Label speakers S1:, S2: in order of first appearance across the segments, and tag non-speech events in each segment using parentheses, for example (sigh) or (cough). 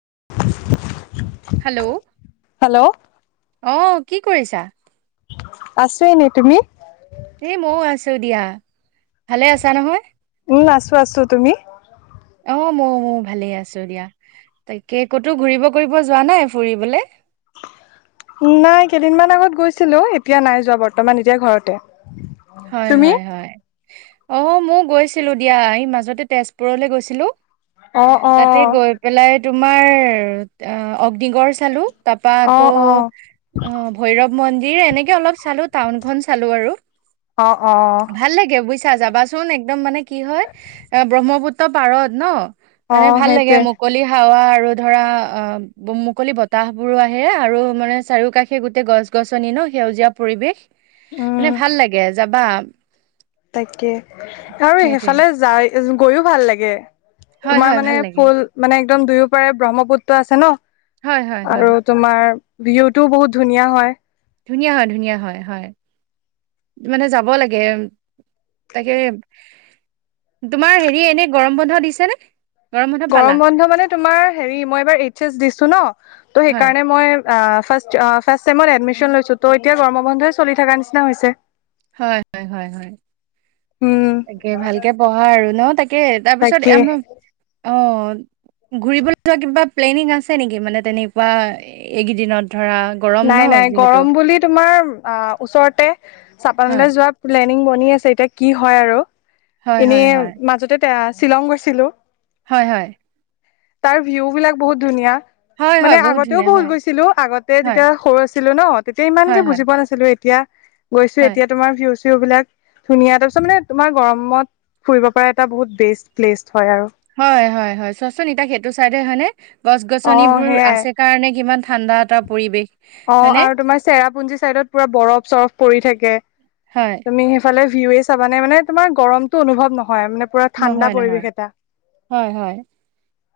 S1: (unintelligible)
S2: Hello
S1: hello
S2: অ' কি কৰিছা?
S1: আছো এনে তুমি?
S2: এ মইও আছো দিয়া। ভালে আছা নহয়?
S1: আছোঁ আছোঁ, তুমি?
S2: অ' ময়ো ময়ো ভালেই আছো দিয়া। তাকে ক'তো ঘূৰিব কৰিব যোৱা নাই ফুৰিবলে? (inaudible)
S1: নাই কেইদিনমান আগত গৈছিলোঁ এতিয়া নাই যোৱা বৰ্তমান এতিয়া ঘৰতে।
S2: হয়
S1: তুমি
S2: হয় হয়। অ মই গৈছিলোঁ দিয়া এই মাজতে তেজপুৰলৈ গৈছিলোঁ।
S1: অ অ
S2: তাতে গৈ পেলাই তোমাৰ অ অগ গ্নিগড় চালো তাৰপা
S1: অ
S2: আকৌ
S1: অ
S2: অ ভৈৰৱ মন্দিৰ এনেকে অলপ চালো। টাউনখন চালো আৰু।
S1: অ' অ'।
S2: ছা যাবাচোন একদম মানে কি হয় অ ব্ৰহ্মপুত্ৰ পাৰত ন
S1: অ
S2: মানে ভাল লাগে
S1: সেইটোৱে
S2: মুকলি হাৱা আৰু ধৰা অ মুকলি বতাহ বোৰো আহে আৰু মানে চাৰিও কাষে গোটেই গছ গছনি ন সেউজীয়া পৰিৱেশ মানে
S1: উম
S2: ভাল লাগে যাবা।
S1: তাকে, আৰু
S2: সেইটোৱে
S1: সেইফালে যাই গৈও ভাল লাগে।
S2: হয়
S1: তোমাৰ
S2: হয় ভাল
S1: মানে
S2: লাগে
S1: ফুল মানে একদম দুয়ো পাৰে ব্ৰহ্মপুত্ৰ আছে ন
S2: হয় হয় হয়
S1: আৰু তোমাৰ ভিউটোও বহুত ধুনীয়া হয়।
S2: ধুনীয়া হয় ধুনীয়া হয় হয়। মানে যাব লাগে। তাকে তোমাৰ হেৰি এনে গৰম বন্ধ দিছেনে?
S1: গৰম বন্ধ মানে তোমাৰ হেৰি মই এইবাৰ এইচ এচ দিছো ন ত'
S2: হয়
S1: সেইকাৰণে মই অ ফাষ্ট জ - ফাষ্ট চেমত এডমিচন লৈছো ত' এতিয়া গৰমৰ বন্ধই চলি থাকা নিচিনা হৈছে।
S2: হয় হয় হয় হয়।
S1: উম
S2: তাকে ভালকে পঢ়া আৰু ন তাকে তাৰপিছত
S1: তাকে
S2: আম অ ঘুৰিবলৈ যোৱা কিবা প্লেনিং আছে নেকি মানে তেনেকুৱা এইকেইদিনত? ধৰা গৰম ন
S1: নাই নাই
S2: যিহেতু
S1: গৰম বুলি তোমাৰ অ ওচৰতে
S2: হয়
S1: চাপানলৈ যোৱা প্লেনিং বনি আছে এতিয়া কি হয় আৰু!
S2: হয়
S1: এনে
S2: হয় হয়
S1: মাজতে তে শ্বিলং গৈছিলো।
S2: হয় হয়।
S1: তাৰ ভিউ বিলাক বহুত ধুনীয়া
S2: হয় হয়
S1: মানে আগতেও
S2: ধুনীয়া
S1: বহুত
S2: হয়
S1: গৈছিলো আগতে
S2: হয়
S1: তিয়া সৰু আছিলো ন তেতিয়া
S2: হয়
S1: ইমানকে
S2: হয়
S1: বুজি পোৱা নাছিলো এতিয়া গৈছো
S2: হয়
S1: এতিয়া তোমাৰ ভিউজ ভিউ বিলাক ধুনীয়া তাৰপিছত মানে তোমাৰ গৰমত ফুৰিব পাৰা এটা বহুত বেষ্ট প্লেচ। হয় আৰু
S2: হয় হয় হয়। চোৱাচোন এতিয়া সেইটো চাইডে হয়নে গছ
S1: অ
S2: গছনিবোৰ
S1: সেয়াই
S2: আছে কাৰণে কিমান ঠাণ্ডা এটা পৰিৱেশ।
S1: অ
S2: হয়নে
S1: আৰু তোমাৰ চেৰাপুঞ্জি চাইডত পুৰা বৰফ চৰফ পৰি থাকে
S2: হয়
S1: তুমি সেইফালে ভিউৱে চাবানে মানে তোমাৰ গৰমতটো অনুভৱ নহ
S2: নহয় নহয়, হয় হয়।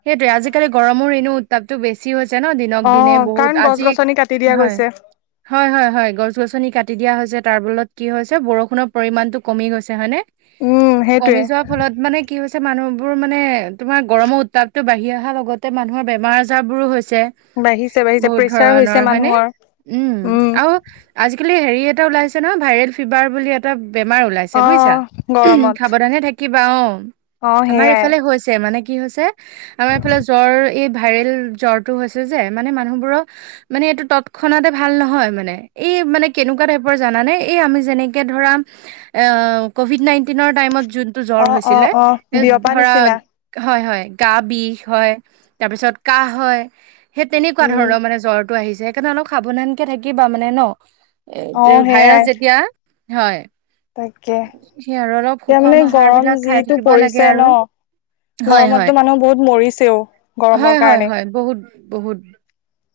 S2: সেইটোৱে, আজিকালি গৰমৰ এনেও তাপতো বেছি হৈছে ন দিনক
S1: অ
S2: দিনে
S1: কাৰণ
S2: বহুত
S1: গছ
S2: আজি
S1: গছনি কাটি দিয়া
S2: হয়।
S1: গৈছে
S2: হয় হয় হয়্ গছ গছনি কাটি দিয়া হৈছে তাৰ বলত কি হৈছে বৰষুণৰ পৰিমান টো কমি গৈছে হয় নে?
S1: উম, সেইটোৱে
S2: মানে কি হৈছে মানুহ বোৰ মানে তোমাৰ গৰমৰ উত্তাপতো বাঢ়ি অহা লগতে মানুহৰ বেমাৰ আজাৰ বোৰো হৈছে। ছে
S1: বাঢ়িছে বাঢ়িছে
S2: বহুত
S1: প্ৰেচাৰ হৈছে
S2: ধৰণৰ হয় নে?
S1: মানুহৰ
S2: উম, আৰু আজি কালি হেৰি এটা ওলাইছে নহয় ভাইৰেল ফিভাৰ বুলি বেমাৰ ওলাইছে
S1: অ
S2: বুইছা।
S1: গৰমত
S2: সাৱধানে থাক কিবা অ
S1: অ
S2: আমাৰ
S1: সেইয়াই
S2: এইফালে হৈছে মানে কি হৈছে আমাৰ এইফালে জ্বৰ এই ভাইৰেল জ্বৰটো হৈছে যে মানে মানুহবোৰৰ মানে এইটো তৎক্ষণাতে ভাল নহয় মানে এই এই মানে কেনেকুৱা টাইপৰ জানানে এই আমি যেনেকে ধৰা অ কভিদ নাইনটিনৰ টাইমত যু টো
S1: অ
S2: জ্বৰ
S1: অ
S2: হৈছিলে
S1: অ বিয়পা
S2: ধৰা,
S1: নিচিনা
S2: হয় হয়। গা বিষ হয়, তাৰপিছত কাহ হয় সেই তেনেকুৱা
S1: উম
S2: ধৰণৰ মানে জ্বৰ টো আহিছে সেইকাৰণে অলপ সাৱধানকে থাকিবা মানে ন
S1: অ
S2: এ ভাইৰাছ
S1: সেইয়াই
S2: যেতিয়া। হয়।
S1: তাকে
S2: সেইয়াই আৰু অলপ
S1: এতিয়া মানে
S2: সুষম আহাৰ
S1: গৰম
S2: বিলাক খাই
S1: যিটো
S2: থাকিব লাগে
S1: পৰিছে ন
S2: আৰু। হয়
S1: গৰমততো
S2: হয়,
S1: মানুহ বহুত মৰিছেও গৰমৰ
S2: হয় হয়
S1: কাৰণে
S2: হয় বহুত বহুত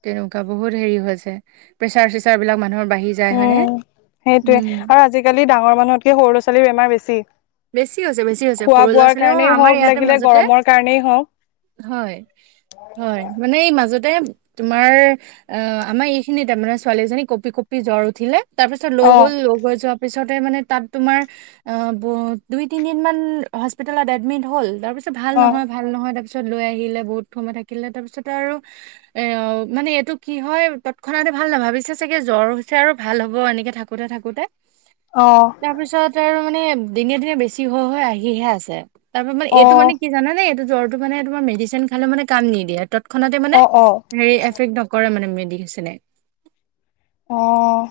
S2: তেনেকুৱা বহুত হেৰি হৈছে প্ৰেচাৰ চেচাৰ বিলাক মানুহৰ বাঢ়ি যায় হয়নে
S1: উম সেইটয়ে,
S2: উম
S1: আৰু আজিকালি ডাঙৰ মানুহতকে সৰু ল'ৰা ছোৱালীৰ বেমাৰ বেছি।
S2: বেছি হৈছে বেছি হৈছে
S1: খোৱা
S2: সৰু ল'ৰা
S1: বোৱাৰ
S2: ছোৱালীৰ, অ
S1: কাৰণেই
S2: আমাৰ
S1: হওক
S2: ইয়াতে
S1: লাগিলে
S2: মাজতে
S1: গৰমৰ কাৰণেই হওক
S2: হয় হয় মানে এই মাজ তে তোমাৰ অ আমাৰ এইখিনিতে, মানে ছোৱালী এজনী কঁপি কঁপি জ্বৰ উঠিলে তাৰপিছত লৈ
S1: অ
S2: গল, লৈ গৈ যোৱাৰ পিছতে মানে তাত তোমাৰ অ ব দুই তিনি দিন মান হস্পিতেলত এডমিট হল, তাৰপিছ ত ভাল
S1: অ
S2: নহয় ভাল নহয় তাৰপি ছত লৈ আহিলে বহুত সময় থাকিলে, তাৰপিছত আৰু এ মানে এইটো কি হয় তৎক্ষণতে ভাল ন ভাবিছো চাগে জ্বৰ হৈছে আৰু ভাল হ'ব এনেকে থাকোতে থাকোতে
S1: অ
S2: তাৰপিছত আৰু মানে দিনে দিনে বেছি হৈ হৈ আহিহে আছে। তাৰপৰা মানে এইটো মানে
S1: অ
S2: কি জানেনে এইটো জ্বৰটো মানে তোমাৰ মেডিচিন খালে মানে কাম নিদিয়ে, তৎ ক্ষনাতে মানে
S1: অ অ
S2: হেৰি এফেক্ট নকৰে মানে মেডিচনে।
S1: অঁ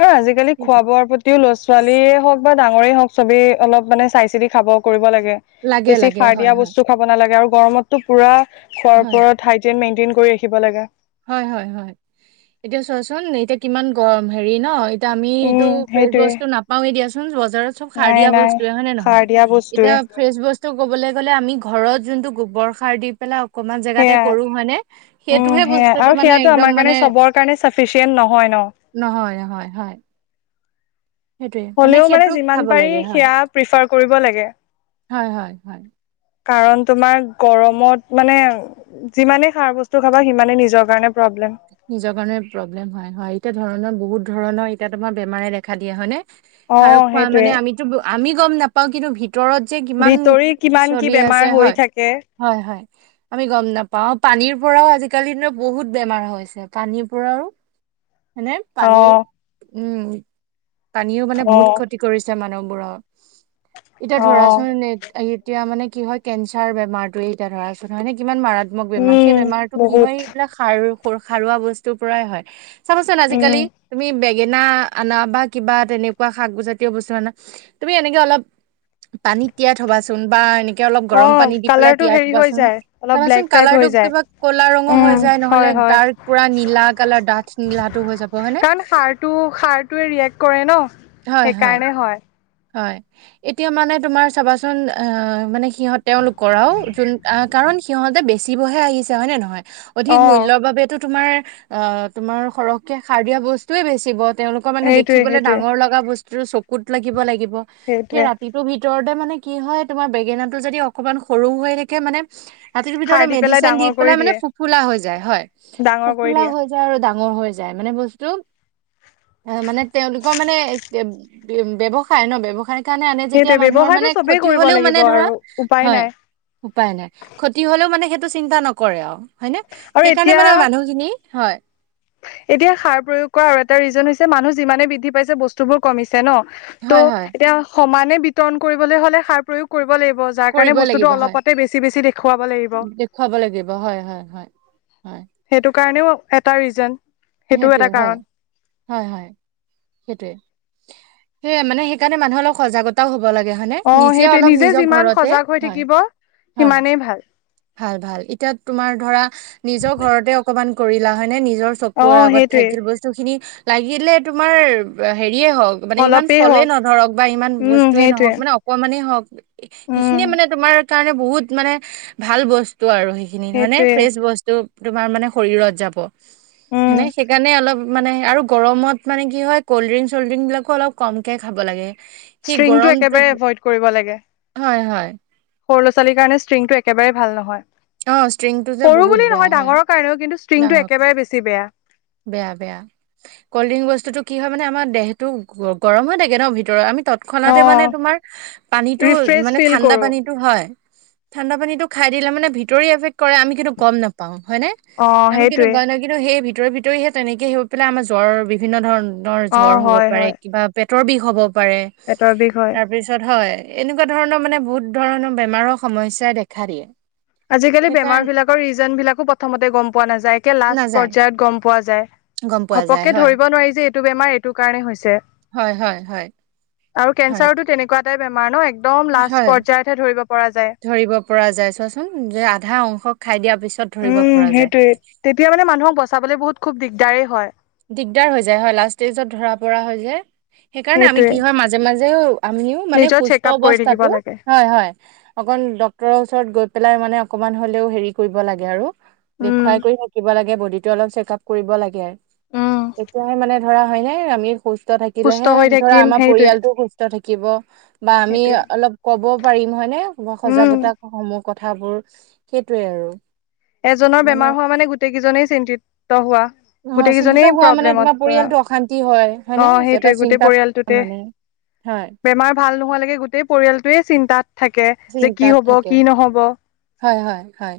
S1: আৰু আজিকালি
S2: সেইটোৱে।
S1: খোৱাবোৱাৰ প্ৰতিও লৰা ছোৱালীয়ে হওক বা ডাঙৰেই হওক চবেই অলপ মানে চাই চিতি খোৱবোৱা কৰিব লাগ গে
S2: লাগে
S1: বেছি
S2: লাগে
S1: সাৰ
S2: হয়
S1: দিয়া
S2: হয়
S1: বস্তু খাব নালাগে আৰু গৰমটো পোৰা খোৱাৰ
S2: হয়
S1: ওৰত হাইজিন মেণ্টেইন কৰি ৰাখিব লগে।
S2: হয় হয় হয়, এতিয়া চোৱাচোন এতিয়া কিমান গৰম হেৰি ন? এ তিয়া আমি এইটো
S1: উম
S2: ফ্ৰেচ
S1: সেইটোৱে
S2: বস্তু নাপাওৱেই দিয়াচোন, ব জাৰত চব সাৰ
S1: নাই
S2: দিয়া
S1: নাই
S2: বস্তৱে হয় নে
S1: সাৰ
S2: নহয়।
S1: দিয়া
S2: এতিয়া
S1: বস্তুৱে
S2: ফ্ৰেছ বস্তু ক'বলৈ গ'লে আমি ঘৰত যোনটো গোবৰ সাৰ দি পেলাই অকমান জেগাতে
S1: সেয়াই
S2: কৰো হয় নে?
S1: উম
S2: সেইটোহে বস্তু
S1: সেয়াই
S2: টো
S1: আৰু
S2: মানে
S1: সেয়াটো
S2: একদম
S1: আমাৰ
S2: মানে,
S1: কাৰণে চবৰ কাৰণে চাফিচিয়েণ্ট নহয় ন
S2: নহয় নহয় হয়। সেইটোৱে
S1: হ'লেও মানে
S2: সেইটোক
S1: যিমান
S2: চাব
S1: পাৰি
S2: লাগে হয়,
S1: সেয়া প্ৰিফাৰ কৰিব লাগে।
S2: হয় হয় হয়।
S1: কাৰণ তোমাৰ গৰমত মানে যিমানে খাৰ বস্তু খাবা সিমানে নিজৰ কাৰণে প্ৰব্লেম
S2: নিজৰ কাৰণ প্ৰব্লেম হয়, হয় এতিয়া ধৰণৰ বহুত ধৰণৰ এতিয়া তোমাৰ বেমাৰে দেখা দিয়া হয় নে?
S1: অ
S2: খাৰ খোৱা
S1: সেইটোৱে
S2: মানে আমিতো আমি গ'ম নাপাও কিন্তু ভিত- তৰত যে কিমান
S1: ভিতৰি কিমান কি
S2: চলি
S1: বেমাৰ
S2: আছে,
S1: হৈ
S2: হয়
S1: থাকে
S2: হয় হয়। আমি গম নাপাও পানীৰ পৰাও আজিকালি দিনত বহুত বেমাৰ হয়। পানীৰ পৰাও মানে
S1: অ
S2: পানীৰ উম পানীও মানে বহুত
S1: অ
S2: ক্ষতি কৰিছে মানুহবোৰক। এতিয়া ধৰাচোন এতিয়া মানে- কি হয় কেঞ্চাৰ বেমাৰটো এতিয়া ধৰা চোন হয় নে কিমান মাৰাত- মক বেমাৰ, সেই
S1: উম
S2: বেমাৰটো কি হয়
S1: বহুত
S2: সেইবিলাক সাৰ সাৰুৱা বস্তুৰ পৰাই হয়। চাবা চোন
S1: উম
S2: আজিকালি তুমি বে- ঙেনা আনা বা কিবা তেনেকুৱা শাকজাতীয় বস্তু আনা তুমি এনেকে অলপ পানীত তিয়াই থবাচোন বা এনে- কে অলপ
S1: অ
S2: গৰম পানী দি পেলাই
S1: কালাৰটো
S2: তিয়াই
S1: হেৰি হৈ
S2: থবাচোন
S1: যায় অলপ
S2: চাবাচোন
S1: ব্লেক টাইপ
S2: কালাৰটো
S1: হৈ যায়
S2: কিবা ক'লা ৰঙৰ হৈ
S1: উম
S2: যায় নহ'লে
S1: হয় হয়
S2: তাৰ পুৰা নীলা কালাৰ ডাঠ নীলাটো হৈ যাব হয়নে?
S1: কাৰণ সাৰটো সাৰটোৱে ৰিয়েক্ট কৰে ন সেইকাৰণে হয়।
S2: হয়, এতিয়া মানে তোমাৰ চাবাচোন অ মানে সিহঁত তেওঁলোকৰ আও যোন আ কাৰ কাৰণ সিহঁতে বেছিবহে আহিছে হয় নে নহয়? অধিক
S1: অ
S2: মূল্যৰ বাবেতো তোমাৰ অ তোমাৰ সৰহকে সাৰ দিয়া বস্তুয়ে বেছিব। তেওঁলোকৰ মানে
S1: সেইটোৱে
S2: দেখিবলৈ
S1: সেইটোৱে
S2: ডাঙৰ লগা বস্তু চকুত লাগিব লাগিব সেই
S1: সেইটোৱে
S2: ৰাতিটোৰ ভিতৰত তে মানে কি হয় তোমাৰ বেঙেনা টো যদি অকমান সৰু হৈ থাকে মানে ৰাতিটো
S1: সাৰ
S2: ভিতৰতে
S1: পেলাই
S2: মেডিচিন দি
S1: ডাঙৰ
S2: পেলাই
S1: কৰি
S2: মানে
S1: দিয়ে
S2: ফুফুলা হৈ যাই হয়,
S1: ডাঙৰ কৰি
S2: ফুফুলা
S1: দিয়ে
S2: হয় যাই আৰু ডা- ডাঙৰ হৈ যায়, মানে বস্তু এ মানে তেওঁলোকৰ মানে ব্যৱসায় ন ব্যৱসায় স কাৰণে আনে যেতিয়া
S1: সেইটোৱে
S2: মানুহৰ মানে
S1: ব্যৱসায়টো চবেই
S2: ক্ষতি
S1: কৰিব
S2: হলেও মানে
S1: লাগিব
S2: ধৰা
S1: আৰু উপায়
S2: হয়
S1: নাই
S2: উপায় নাই ক্ষতি হলেও মানে টো চিন্তা নকৰে আৰু হয় ন
S1: আৰু
S2: সেইকাৰণে মানে
S1: এতিয়া
S2: মানুহখিনি হয়
S1: এতিয়া সাৰ প্ৰয়োগ কৰা আৰু এটা ৰিজন হৈছে মানুহ যিমানে বৃদ্ধি পাইছে বস্তু বোৰ কমিছে ছে ন
S2: হয় হয়
S1: ত' এতিয়া সমানে বিতৰণ কৰিবলৈ হলে সাৰ প্ৰয়োগ কৰিব লাগিব। যাৰ কাৰণে
S2: কৰিব লাগিব
S1: বস্তুটো
S2: হয়
S1: অলপতে বেছি বেছি দেখুৱাব লাগিব।
S2: দেখুৱাব লাগিব হয় হয় হয় হয়
S1: সেইটো কাৰণেও এটা ৰিজন। সেইটোও
S2: সেইটোৱে
S1: এটা
S2: হয়
S1: কাৰণ
S2: হয় হয় সেইটোৱে সেইয়ে মানে সেইকাৰণে মানুহৰ অলপ সজাগতাও হ'ব। হয়নে
S1: অ
S2: নিজে
S1: সেইটোৱে
S2: অলপ নিজৰ
S1: যিমান
S2: ঘৰতে
S1: সজাগ হৈ
S2: হয়
S1: থাকিব
S2: হয়
S1: সিমানেই ভাল
S2: ভাল ভাল এতিয়া তোমাৰ ধৰা নিজৰ ঘৰতে অকমান কৰিলা হয় নে নিজৰ
S1: অ
S2: চকুৰ আগত
S1: সেইটোৱে
S2: থাকিল বস্তু খিনি লাগিলে তোমাৰ হেৰ- হেৰিয়ে হওক মানে ইমান
S1: অলপেই
S2: ফলেই
S1: হওক
S2: নধৰক বা ইমান
S1: উম
S2: বস্তুৱয়ে
S1: সেইটোৱে
S2: নহওক মানে অকমানেই হওক।
S1: উম
S2: সেইখিনিয়ে মানে তোমাৰ কাৰণে বহুত মানে ভাল বস্ত- আৰু সেইখিনি হয় নে
S1: সেইটোৱে
S2: ফ্ৰেচ বস্তু তোমাৰ মানে শৰীৰত যাব।
S1: উম
S2: হানে সেইকাৰণে অলপ মানে আৰু গৰমত মানে কি হয় ক'ল্ড ড্ৰিং চল্ড ড্ৰিংকবিলাকো অলপ কমকে খাব লাগে। সি
S1: ষ্ট্ৰিংটো একেবাৰে
S2: গৰমটোত
S1: এভইড কৰিব লাগে
S2: হয় হয়।
S1: সৰু ল'ৰা ছোৱালীৰ কাৰণে ষ্ট্ৰিংটো একেবাৰেই ভাল নহয়
S2: অ ষ্ট্ৰিংটো যে
S1: সৰু
S2: বহুত
S1: বুলিয়ে
S2: বেয়া
S1: নহয়
S2: হয়
S1: ডাঙৰৰ কাৰণেও কিন্তু- ষ্ট্ৰিংটো
S2: ডাঙৰ
S1: একেবাৰে বেছি বেয়া
S2: বেয়া বেয়া কল্ড ড্ৰিংক বস্তুতটো কি হয় মানে আমাৰ দেহতটো গৰম হৈ থাকে ন ভিতৰ আমি তৎক্ষণাতে মানে
S1: অ',
S2: তোমাৰ পানীতটো
S1: ৰিফ্ৰেছ
S2: মানে
S1: ফিল
S2: ঠাণ্ডা
S1: কৰো
S2: পানীটো হয়। ঠাণ্ডা পানীটো খাই দিলে মানে ভিতৰে এফেক্ট কৰে আমি কিন্তু গম নাপাওঁ হয়নে
S1: অ
S2: আমি কিন্তু
S1: সেইটোৱে
S2: গ ন কিন্তু সেই ভিতৰে ভিতৰেহে তেনেকে হৈ পেলাই আমাৰ জ্বৰ বিভিন্ন ধৰণ
S1: অ
S2: জৰ হ'ব
S1: হয়
S2: পাৰে
S1: হয়
S2: কিবা পেটৰ বিষ হ'ব পাৰে
S1: পেটৰ বিষ হয়।
S2: তাৰ পিছত হয়। এনেকুৱা ধৰণৰ মানে বহুত ধৰণৰ বেমাৰৰ সমস্যাই দেখা দিয়ে।
S1: আজিকালি বেমাৰ
S2: সেইকাৰণে
S1: বিলাকৰ ৰিজন বিলাকো প্ৰথমতে গম পোৱা নাযায় একে লাষ্ট
S2: নাযায়
S1: পৰ্যয়ত গম পোৱা।
S2: গম পোৱা যায়
S1: ঘপকে
S2: হয়
S1: ধৰিব নোৱাৰি যে এইটো বেমাৰ এইটো কাৰণে হৈছে
S2: হয় হয় হয়
S1: আৰু
S2: হয়
S1: কেন্ঞ্চাৰতো তেনেকুৱা এটাই বেমাৰ ন এক একদম লাজ
S2: হয়
S1: পৰ্যায়তহে ধৰিব পৰা যায়।
S2: ফোন যে আধা অংশ খাই দিয়া।
S1: উম সেইটোয়ে তেতিয়া মানে মানুহক বচাবলে বহুত খুব দিগদাৰেই হয়।
S2: দিগদাৰ হৈ যায় হয় লাষ্ট ষ্টেজত ধৰা পৰা হৈ যায় সেইকাৰণে আমি
S1: সেইটোৱে
S2: কি হয় মাজে মাজেও আমিও মানে
S1: নিজৰ চেক
S2: সুস্থ
S1: আপ কৰি থাকিব
S2: অৱস্থাতো
S1: লাগে
S2: হয় হয় অকণ ড্ক্তৰৰ ওচৰত গৈ পেলাই মানে অকমান হলেও হেৰি কৰিব লাগে আৰু
S1: উম
S2: দেখুৱাই কৰি থাকিব লাগে বডি টো অলপ চেক আপ কৰিব লাগে
S1: উম
S2: তেতিয়াহে মানে ধৰা হয়নে আমি সুস্থ
S1: সুস্থ
S2: থাকিলেহে
S1: হৈ
S2: ধৰা
S1: থাকিম
S2: আমাৰ
S1: সেইটোৱে।
S2: পৰিয়ালটো সুস্থ থাকিল থিকিব বা আমি
S1: সেইটোৱে
S2: অলপ ক'বও পাৰিম হয়নে
S1: উম
S2: সজাগতা সমহ কথাবোৰ সেইটোৱে আৰু
S1: এজনৰ বেমাৰ হোৱা মানে গোটেই কেইজনেই চিন্তিত হোৱা
S2: অ
S1: গোটেই
S2: চিন্তিত
S1: কেইজনেই
S2: হোৱা মানে তোমাৰ
S1: প্ৰব্লেমত
S2: পৰিয়ালটো অশান্তি হয় হয়নে
S1: অ
S2: এটা
S1: সেইটোৱে গোটেই
S2: চিন্তাত থাকে
S1: পৰিয়ালটোতে
S2: মানে হয়
S1: বেমাৰ ভাল নোহোৱালৈকে গোটেই পৰিয়ালটোয়ে চিন্তাত থাকে যে কি
S2: চিন্তাত
S1: হব
S2: থাকে
S1: কি নহব?
S2: হয় হয় হয়।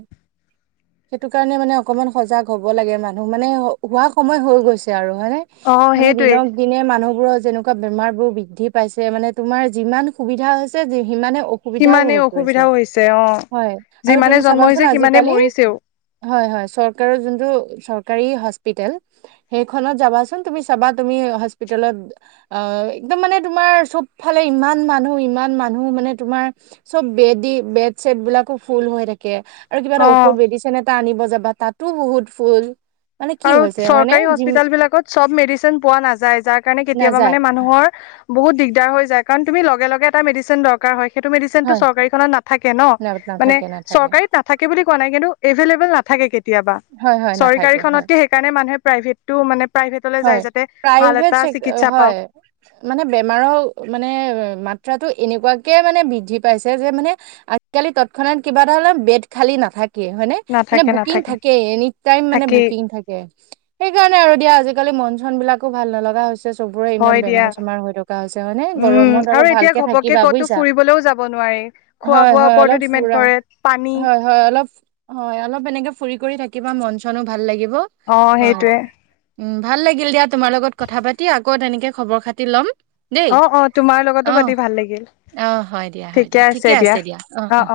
S2: সেইটো কাৰণে মানে অকমান সজাগ হব লাগে মানুহ মানে হোৱা সময় হৈ গৈছে আৰু হয় ন
S1: অ
S2: মানে
S1: সেইটোৱে
S2: দিনক দিনে মানুহ যেনেকুৱা বেমাৰ বোৰ বৃদ্ধি পাইছে মানে তোমাৰ যিমান সুবিধা হৈছে সিমানে অসুবিধাও
S1: সিমানেই
S2: হৈ পৰিছে
S1: অসুবিধাও হৈছে অ
S2: হয় আৰু
S1: যিমানে
S2: তুমি
S1: জন্ম হৈছে
S2: চাবাচোন
S1: সিমানে
S2: আজিকালি
S1: মৰিছেও
S2: হয় হয় চৰকাৰৰ যোনটো চৰকাৰী হস্পিতেল সেইখনত যাবাচোন তুমি চাবা তুমি হস্পিলতত অ এক্দম মানে তোমাৰ চব ফালে ইমান মানুহ ইমান মানুহ মানে তোমাৰ চব বেডী বেড চেট বিলাকো ফুল হৈ থাকে আৰু কিবা এটা
S1: অ
S2: ঔষধ বেড আনিব যাবা তাতো বহুত ফুল মানে কি
S1: আৰু
S2: হৈছে হয়নে
S1: চৰকাৰী
S2: জিম
S1: হস্পিতল বিলাকত চব মেডিচিন পোৱা নাযায় যাৰ কাৰণে কেতিয়াবা
S2: নাযায়
S1: মানে মানুহৰ বহুত দিগদাৰ হৈ যায় কাৰণ তুমি লগে লগে এটা মেডিচিন দৰকাৰ হয় সেইটো মেডিচিন টো
S2: হয়
S1: চৰকাৰীখনত নাথাকে ন মানে
S2: নাথাকে নাথাকে
S1: চৰকাৰীত নাথাকে বুলি কোৱা নাই কিন্তু এভেইলেবল নাথাকে থাকে কেতিয়াবা
S2: হয় হয় নাথাকে হয়।
S1: চৰকাৰীখনতকে সেইকাৰণে মানুহে প্ৰাইভেটটো মানে প্ৰাইভেটলৈ যায়
S2: হয়
S1: যাতে ভাল এটা চিকিৎসা
S2: হয়
S1: পাওক
S2: ম বেমাৰৰ মানে মাত্ৰ এনেকুৱাকে মানে বৃদ্ধি পাইছে যে মানে আজিকালি তৎক্ষণাত কিবা ধৰ বেদ খালি নাথাকে হয় ন মানে
S1: নাথাকে
S2: বুকিং
S1: নাথাকে
S2: থাকে এনি টাই মানে
S1: থাকেই
S2: বুকিং থাকে সেইকাৰণে আৰু দিয়া আজাল মন চন বিলাকো ভাল নলগা হৈছে চবৰে ইমান
S1: হয় দিয়া
S2: বেমাৰ চেমাৰ হৈ থকা হৈছে হয়নে
S1: উম
S2: গৰমত
S1: আৰু
S2: অলপ
S1: এতিয়া
S2: ভালকে
S1: ঘপককে
S2: থাকিবা
S1: ক'তো
S2: বুজিছা
S1: ফুৰিবলৈও যাব নোৱাৰি খোৱা
S2: হয়
S1: বোৱাৰ
S2: হয়
S1: ওপৰতো
S2: অলপ
S1: ডিপেণ্ড
S2: ফুৰা
S1: কৰে পানী
S2: হয় হয় অল হয় অলপ এনেকে ফুৰি কৰি থাক কিবা মন চনো ভাল লাগিব
S1: অ
S2: হয়‌।
S1: সেইটোয়ে
S2: উ ভাল লাগিল দিয়া তোমাৰ লগত কথা পাতি আকৌ তেনেকে খবৰ খাতি ল'ম। দেই
S1: অ অ তোমাৰ লগতো পাতি ভাল লাগিল
S2: আহ হয় দিয়া হয় দিয়া ঠিকে আছে দিয়া অ অ